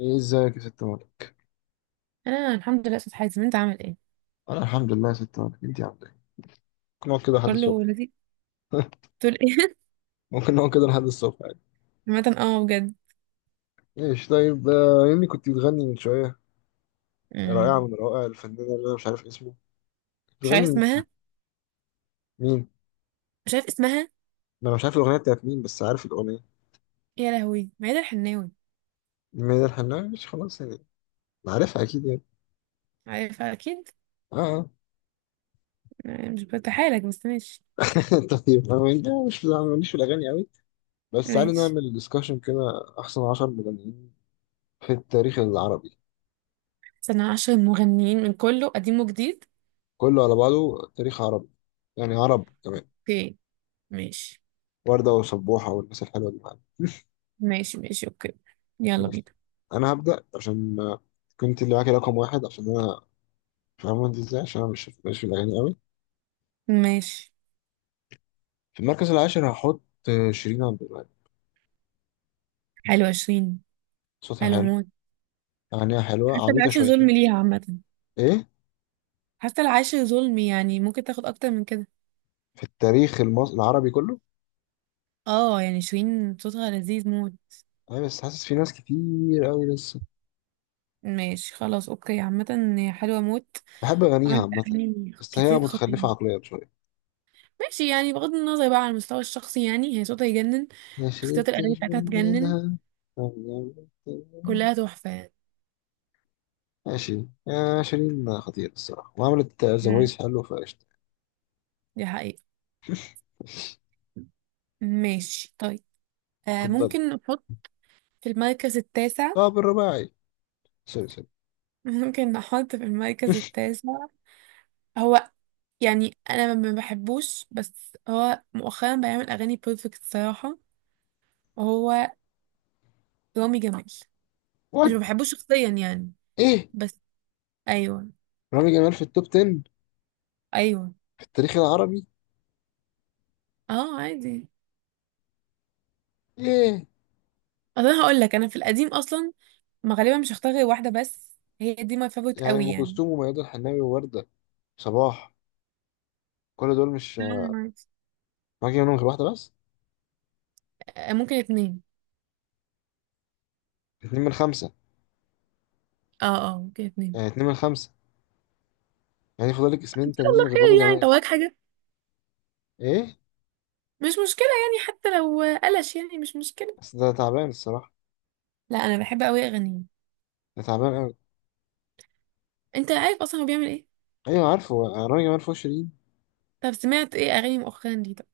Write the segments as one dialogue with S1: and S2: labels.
S1: ايه ازيك يا ست مالك.
S2: انا الحمد لله استاذ حازم، انت عامل ايه؟
S1: انا الحمد لله يا ست مالك، انت عامله ايه؟ ممكن نقعد كده لحد الصبح.
S2: كله لذيذ. تقول ايه؟
S1: ممكن نقعد كده لحد الصبح عادي.
S2: عامه اه بجد.
S1: ماشي طيب آه، يمي كنت بتغني من شويه، رائعه
S2: أمم.
S1: من روائع الفنانه اللي انا مش عارف اسمه.
S2: مش عارف
S1: بتغني مين؟
S2: اسمها.
S1: مين؟
S2: مش عارف اسمها.
S1: ما انا مش عارف الاغنيه بتاعت مين، بس عارف الاغنيه.
S2: يا لهوي ميادة الحناوي.
S1: مين الحناوي؟ مش خلاص يعني عارفها اكيد يعني.
S2: عارفها اكيد.
S1: اه. آه.
S2: مش بتحالك بس ماشي.
S1: طيب، مش أنا ماليش في الاغاني قوي، بس تعالي
S2: ماشي
S1: نعمل ديسكشن كده. احسن 10 مغنيين في التاريخ العربي،
S2: سنة عشر مغنيين من كله قديم وجديد.
S1: كله على بعضه، تاريخ عربي يعني، عرب كمان.
S2: اوكي. ماشي
S1: وردة وسبوحة والناس الحلوة دي معانا.
S2: ماشي ماشي اوكي. يلا
S1: ماشي.
S2: بينا.
S1: هبدأ عشان كنت اللي معاكي رقم واحد، عشان أنا فاهمة أنت إزاي، عشان أنا مش في الأغاني أوي.
S2: ماشي.
S1: في المركز العاشر هحط شيرين عبد الوهاب.
S2: حلو عشرين.
S1: صوتها
S2: حلو
S1: حلو،
S2: موت.
S1: أغانيها حلوة
S2: حتى
S1: عبيطة
S2: العاشر ظلم
S1: شويتين.
S2: ليها عامة.
S1: إيه؟
S2: حتى العاشر ظلم، يعني ممكن تاخد اكتر من كده.
S1: في التاريخ المصري العربي كله.
S2: اه يعني شيرين صوتها لذيذ موت.
S1: أنا بس حاسس في ناس كتير أوي لسه.
S2: ماشي خلاص اوكي، عامة هي حلوة موت.
S1: بحب أغانيها
S2: عملت
S1: عامة،
S2: اغاني
S1: بس هي
S2: كتير خطيرة.
S1: متخلفة عقليا شوية،
S2: ماشي، يعني بغض النظر بقى على المستوى الشخصي، يعني هي صوتها يجنن.
S1: ما
S2: اختيارات الاغاني
S1: شربتش
S2: بتاعتها تجنن.
S1: منها.
S2: كلها تحفة يعني.
S1: ماشي يا شيرين، خطير الصراحة، وعملت زوايز
S2: امم
S1: حلو فقشطة.
S2: دي حقيقة. ماشي طيب. آه
S1: اتفضل.
S2: ممكن نحط في المركز التاسع.
S1: لاعب الرباعي، سوري سوري،
S2: ممكن نحط في المركز
S1: شوش.
S2: التاسع. هو يعني انا ما بحبوش، بس هو مؤخرا بيعمل اغاني بيرفكت صراحة. وهو رامي جمال. مش ما
S1: وات؟
S2: بحبوش شخصيا يعني،
S1: ايه؟
S2: بس. ايوه.
S1: رامي جمال في التوب 10؟
S2: ايوه
S1: في التاريخ العربي؟
S2: اه عادي.
S1: ايه
S2: اصل انا هقول لك، انا في القديم اصلا ما غالبا مش هختار غير واحده بس. هي دي ماي فافورت
S1: يعني؟
S2: قوي
S1: ام
S2: يعني.
S1: كلثوم وميادة الحناوي ووردة، صباح، كل دول مش
S2: نعم، عادي.
S1: باقي منهم غير واحدة بس؟
S2: ممكن اتنين.
S1: اتنين من خمسة؟
S2: اه اه ممكن اتنين.
S1: يعني اتنين من خمسة؟ يعني فاضل لك
S2: ان
S1: اسمين
S2: شاء الله
S1: تانيين غير رامي
S2: خير يعني،
S1: جمال؟
S2: طب وراك حاجه؟
S1: ايه؟
S2: مش مشكله يعني، حتى لو قلش يعني مش مشكله.
S1: بس ده تعبان الصراحة،
S2: لا انا بحب قوي اغانيه.
S1: ده تعبان قوي.
S2: انت عارف اصلا هو بيعمل ايه.
S1: ايوه عارفه، رامي جمال فوق شيرين؟
S2: طب سمعت ايه اغاني مؤخرا دي طب؟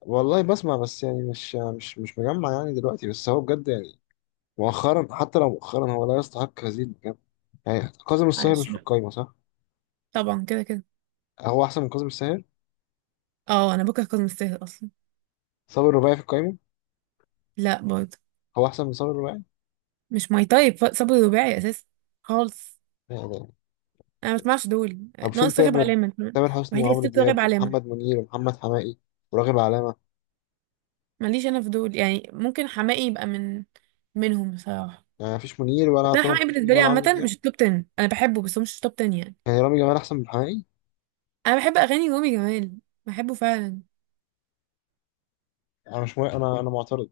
S1: والله بسمع، بس يعني مش مجمع يعني دلوقتي، بس هو بجد يعني مؤخرا، حتى لو مؤخرا هو لا يستحق هذه المكانة. يعني كاظم الساهر مش
S2: معلش
S1: في
S2: بقى.
S1: القايمة صح؟
S2: طبعا كده كده.
S1: هو أحسن من كاظم الساهر؟
S2: اه انا بكره كاظم الساهر اصلا.
S1: صابر الرباعي في القايمة؟
S2: لا برضه.
S1: هو أحسن من صابر الرباعي؟
S2: مش ماي تايب، صبري رباعي اساسا خالص.
S1: يعني.
S2: انا ما بسمعش دول.
S1: طب فين
S2: ناقص راغب
S1: تامر؟
S2: علامه،
S1: تامر حسني
S2: الوحيد اللي
S1: وعمرو
S2: سبت راغب
S1: دياب
S2: علامه.
S1: ومحمد منير ومحمد حماقي وراغب علامة.
S2: ماليش انا فضول، يعني ممكن حماقي يبقى منهم بصراحه.
S1: يعني مفيش منير
S2: بس
S1: ولا
S2: انا
S1: تامر
S2: حماقي
S1: حسني
S2: بالنسبه لي
S1: ولا عمرو
S2: عامه
S1: دياب؟
S2: مش توب 10، انا بحبه بس هو مش توب 10 يعني.
S1: يعني رامي جمال أحسن من حماقي؟
S2: انا بحب اغاني رامي جمال، بحبه فعلا.
S1: أنا مش موافق، أنا معترض.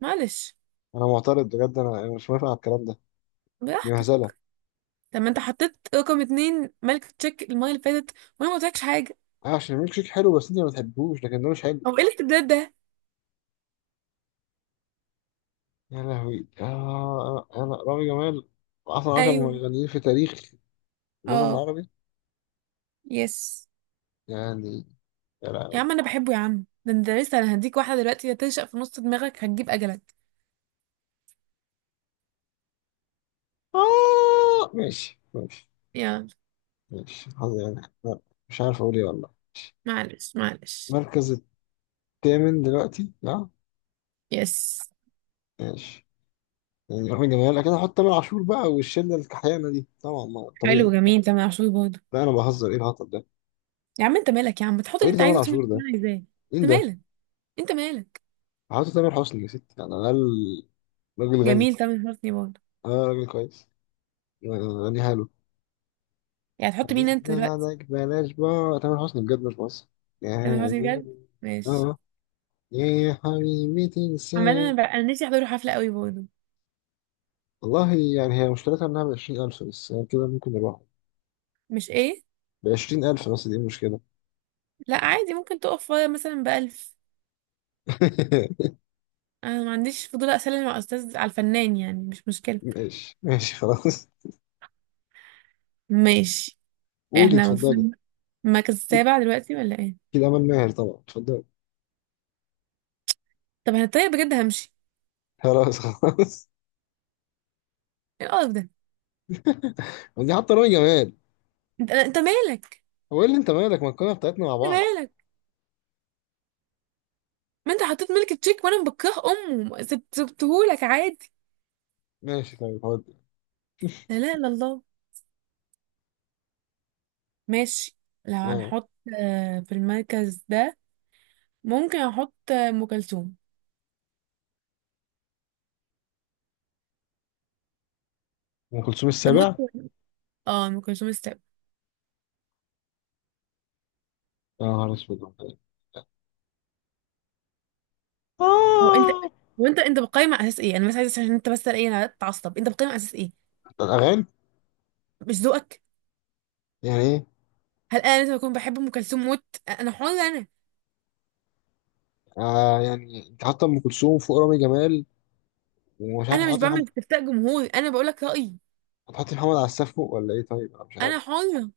S2: معلش.
S1: أنا معترض بجد، أنا مش موافق على الكلام ده. دي
S2: براحتك.
S1: مهزلة.
S2: طب ما انت حطيت رقم اتنين ملك تشيك المره اللي فاتت، وانا ما قلتلكش حاجه.
S1: أه، عشان ميلك شيك حلو بس أنت ما بتحبوش، لكن ده مش حلو.
S2: هو ايه الاستبداد ده؟
S1: يا لهوي آه، أنا رامي جمال أحسن 10
S2: ايوه
S1: مغنيين في تاريخ الوطن
S2: اه.
S1: العربي؟
S2: يس.
S1: يعني. يا
S2: يا
S1: لهوي.
S2: عم انا بحبه يا عم، ده انت لسه، انا هديك واحده دلوقتي هتنشأ في نص دماغك هتجيب اجلك.
S1: آه ماشي ماشي.
S2: يلا.
S1: ماشي حظي يعني. لا، مش عارف اقول ايه والله.
S2: معلش معلش.
S1: المركز الثامن دلوقتي؟ لا
S2: يس.
S1: ماشي. يعني احنا جماهير، لكن احط تامر عاشور بقى والشله الكحيانه دي طبعا، ما
S2: حلو
S1: طبيعي، لا.
S2: جميل تمام، عاشور برضه.
S1: لا انا بهزر، ايه الهطل ده؟
S2: يا عم انت مالك يا عم، تحط
S1: ايه
S2: اللي
S1: اللي
S2: انت
S1: تامر
S2: عايزه وتعمل
S1: عاشور
S2: اللي
S1: ده؟
S2: انا عايزاه. انت
S1: مين ده؟
S2: مالك. انت مالك.
S1: هحط تامر حسني يا ستي، راجل غني،
S2: جميل، تامر حسني برضه.
S1: انا راجل كويس، يعني غني حلو.
S2: يعني تحط مين
S1: يعني
S2: انت دلوقتي؟
S1: بعدك بلاش بقى تامر حسني بجد، مش مصر
S2: تامر حسني
S1: يعني.
S2: بجد. ماشي.
S1: اه. يا حبيبي
S2: عمال انا
S1: تنساني.
S2: بقى، انا نفسي احضر حفله قوي برضه.
S1: والله يعني هي مشكلتها انها ب 20,000 بس، يعني كده ممكن نروح.
S2: مش ايه.
S1: بعشرين ألف، بس دي مشكلة.
S2: لا عادي، ممكن تقف فاضية مثلا بألف. انا ما عنديش فضول اسلم مع استاذ على الفنان، يعني مش مشكله.
S1: ماشي ماشي خلاص.
S2: ماشي.
S1: قولي
S2: احنا
S1: اتفضلي.
S2: المفروض المركز السابع دلوقتي ولا ايه؟
S1: أكيد أمل ماهر طبعا، اتفضلي.
S2: طب انا طيب بجد همشي.
S1: خلاص. خلاص.
S2: ايه القرف ده؟
S1: دي حتى رامي جمال.
S2: انت مالك.
S1: هو إيه اللي أنت مالك؟ ما القناة بتاعتنا مع
S2: انت
S1: بعض.
S2: مالك. ما انت حطيت ملك تشيك وانا بكره امه، سبتهولك عادي.
S1: ماشي طيب هودي.
S2: لا لا لا الله. ماشي. لو
S1: آه.
S2: هنحط في المركز ده ممكن احط ام كلثوم
S1: أم كلثوم
S2: تموت.
S1: السابع؟
S2: اه ام كلثوم استقبل.
S1: يا نهار أسود.
S2: هو انت،
S1: آه.
S2: وانت بتقيم على اساس ايه؟ انا بس عايزه عشان انت بس ايه، انا اتعصب. انت بتقيم على اساس ايه؟
S1: الأغاني.
S2: مش ذوقك؟
S1: يعني إيه؟
S2: هل انا لازم اكون بحب ام كلثوم موت؟ انا حره انا.
S1: آه يعني أنت حاطة أم كلثوم فوق رامي جمال، ومش عارف
S2: انا مش
S1: تحطي
S2: بعمل
S1: محمد؟
S2: استفتاء جمهوري، انا بقول لك رايي.
S1: هتحطي محمد على السقف فوق ولا إيه؟ طيب أنا مش عارف.
S2: انا حره.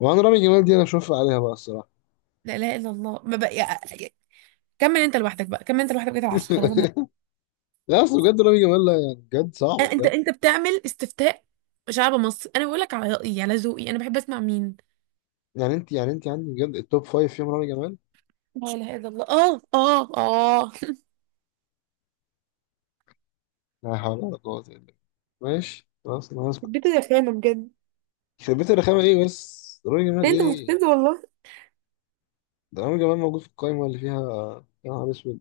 S1: وأنا رامي جمال دي أنا أشوف عليها بقى الصراحة.
S2: لا اله الا الله. ما بقى كمل انت لوحدك بقى، كمل انت لوحدك بقيت العشرة، خلاص انا.
S1: لا اصل بجد رامي جمال لا، يعني بجد صعب
S2: انت
S1: بجد.
S2: انت بتعمل استفتاء شعب مصر؟ انا بقول لك على رايي على ذوقي انا بحب اسمع مين.
S1: يعني انت، يعني انت عندك بجد التوب فايف فيهم رامي جمال؟
S2: لا اله الا الله. اه اه اه
S1: لا حول ولا قوة الا بالله. ماشي خلاص، انا هسكت.
S2: البيت ده خانة بجد.
S1: يخرب بيت الرخامة، ايه بس رامي جمال
S2: إيه انت
S1: ايه؟
S2: مستفز والله.
S1: ده رامي جمال موجود في القايمة اللي فيها. يا نهار اسود.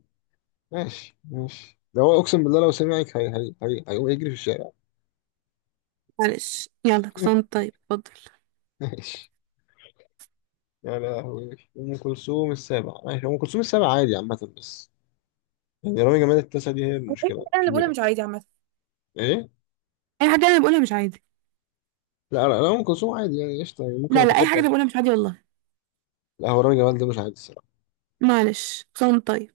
S1: ماشي ماشي، ده هو اقسم بالله لو سمعك هي هيقوم يجري في الشارع.
S2: معلش يلا كنت طيب اتفضل.
S1: ماشي. يا لهوي، ام كلثوم السابع، ماشي، ام كلثوم السابع عادي عامة، بس يعني رامي جمال التاسع دي هي
S2: هو اي
S1: المشكلة
S2: حاجة انا اللي بقولها
S1: الكبيرة.
S2: مش عادي عامة؟
S1: ايه؟
S2: اي حاجه انا بقولها مش عادي.
S1: لا لا لا، ام كلثوم عادي يعني، قشطة يعني، ممكن
S2: لا لا اي حاجه
S1: اتقبل.
S2: انا بقولها مش عادي والله.
S1: لا هو رامي جمال ده مش عادي الصراحة.
S2: معلش كنت طيب.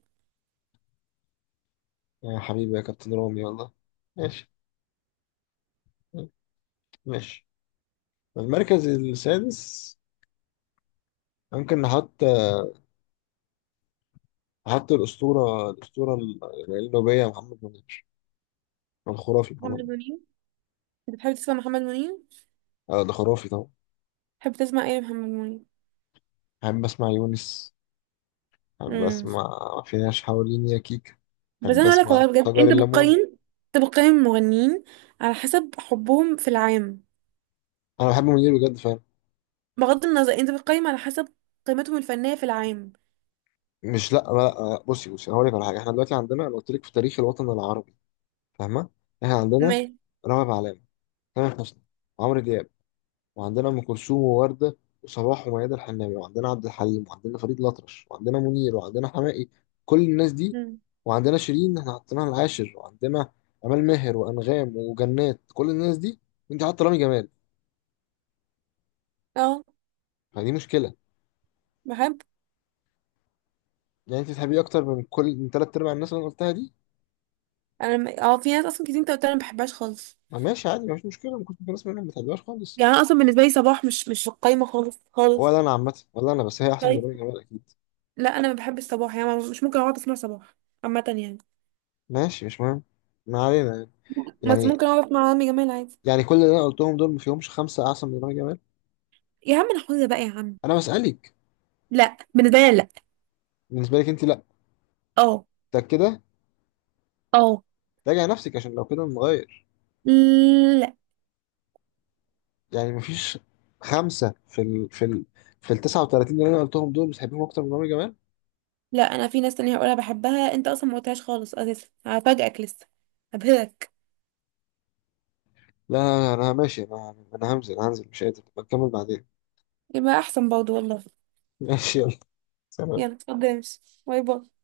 S1: يا حبيبي يا كابتن رامي، والله. ماشي ماشي. المركز السادس ممكن نحط، نحط الأسطورة، الأسطورة النوبية محمد منير، الخرافي محمد
S2: محمد
S1: منير.
S2: منير. انت بتحب تسمع محمد منير؟
S1: آه ده خرافي طبعا.
S2: بتحب تسمع ايه يا محمد منير؟
S1: أحب أسمع يونس، أحب
S2: امم
S1: أسمع فيناش حواليني يا كيكة،
S2: بس
S1: أحب
S2: انا هقولك والله
S1: أسمع
S2: بجد،
S1: شجر
S2: انت
S1: الليمون.
S2: بتقيم. انت بتقيم المغنيين على حسب حبهم في العام،
S1: أنا بحب منير بجد فعلا.
S2: بغض النظر. انت بتقيم على حسب قيمتهم الفنية في العام.
S1: مش، لا لا. آه، بصي بصي، أنا هقول لك على حاجة. إحنا دلوقتي عندنا، أنا قلت لك في تاريخ الوطن العربي، فاهمة؟ إحنا عندنا
S2: ما.
S1: رامي معلول، تامر حسني، عمرو دياب، وعندنا ام كلثوم وورده وصباح وميادة الحناوي، وعندنا عبد الحليم، وعندنا فريد الأطرش، وعندنا منير، وعندنا حماقي، كل الناس دي،
S2: امم
S1: وعندنا شيرين احنا حطيناها العاشر، وعندنا امال ماهر وانغام وجنات، كل الناس دي، انت حاطه رامي جمال؟
S2: اه
S1: فدي مشكله.
S2: بحب.
S1: يعني انت تحبيه اكتر من كل، من ثلاث ارباع الناس اللي انا قلتها دي؟
S2: اه في ناس اصلا كتير انت قلت انا ما بحبهاش خالص.
S1: ما ماشي عادي، مفيش مشكله، ممكن تكون ناس منهم ما بتحبهاش خالص.
S2: يعني انا اصلا بالنسبه لي صباح مش في القايمه خالص
S1: ولا
S2: خالص.
S1: انا عامه، ولا انا، بس هي احسن من
S2: طيب.
S1: رامي جمال اكيد.
S2: لا انا ما بحب الصباح، يعني مش ممكن اقعد اسمع صباح عامه يعني.
S1: ماشي مش مهم، ما علينا.
S2: بس
S1: يعني،
S2: ممكن اقعد اسمع عمي جمال عادي.
S1: يعني كل اللي انا قلتهم دول ما فيهمش خمسه احسن من رامي جمال؟
S2: يا عم انا حافظه بقى يا عم.
S1: انا بسالك.
S2: لا بالنسبه لي لا.
S1: بالنسبه لك انت لا؟
S2: اه.
S1: انت كده،
S2: اه.
S1: راجع نفسك، عشان لو كده نغير.
S2: لا
S1: يعني مفيش خمسه في ال، في ال 39 اللي انا قلتهم دول بتحبهم اكتر من عمرو جمال؟
S2: لا انا في ناس تانية هقولها بحبها، انت اصلا ما قلتهاش خالص اساسا، هفاجئك لسه، هبهرك.
S1: لا انا ماشي، انا همزل هنزل، مش قادر بكمل بعدين.
S2: يبقى احسن برضه والله.
S1: ماشي يلا سلام.
S2: يلا اتفضل امشي. باي باي.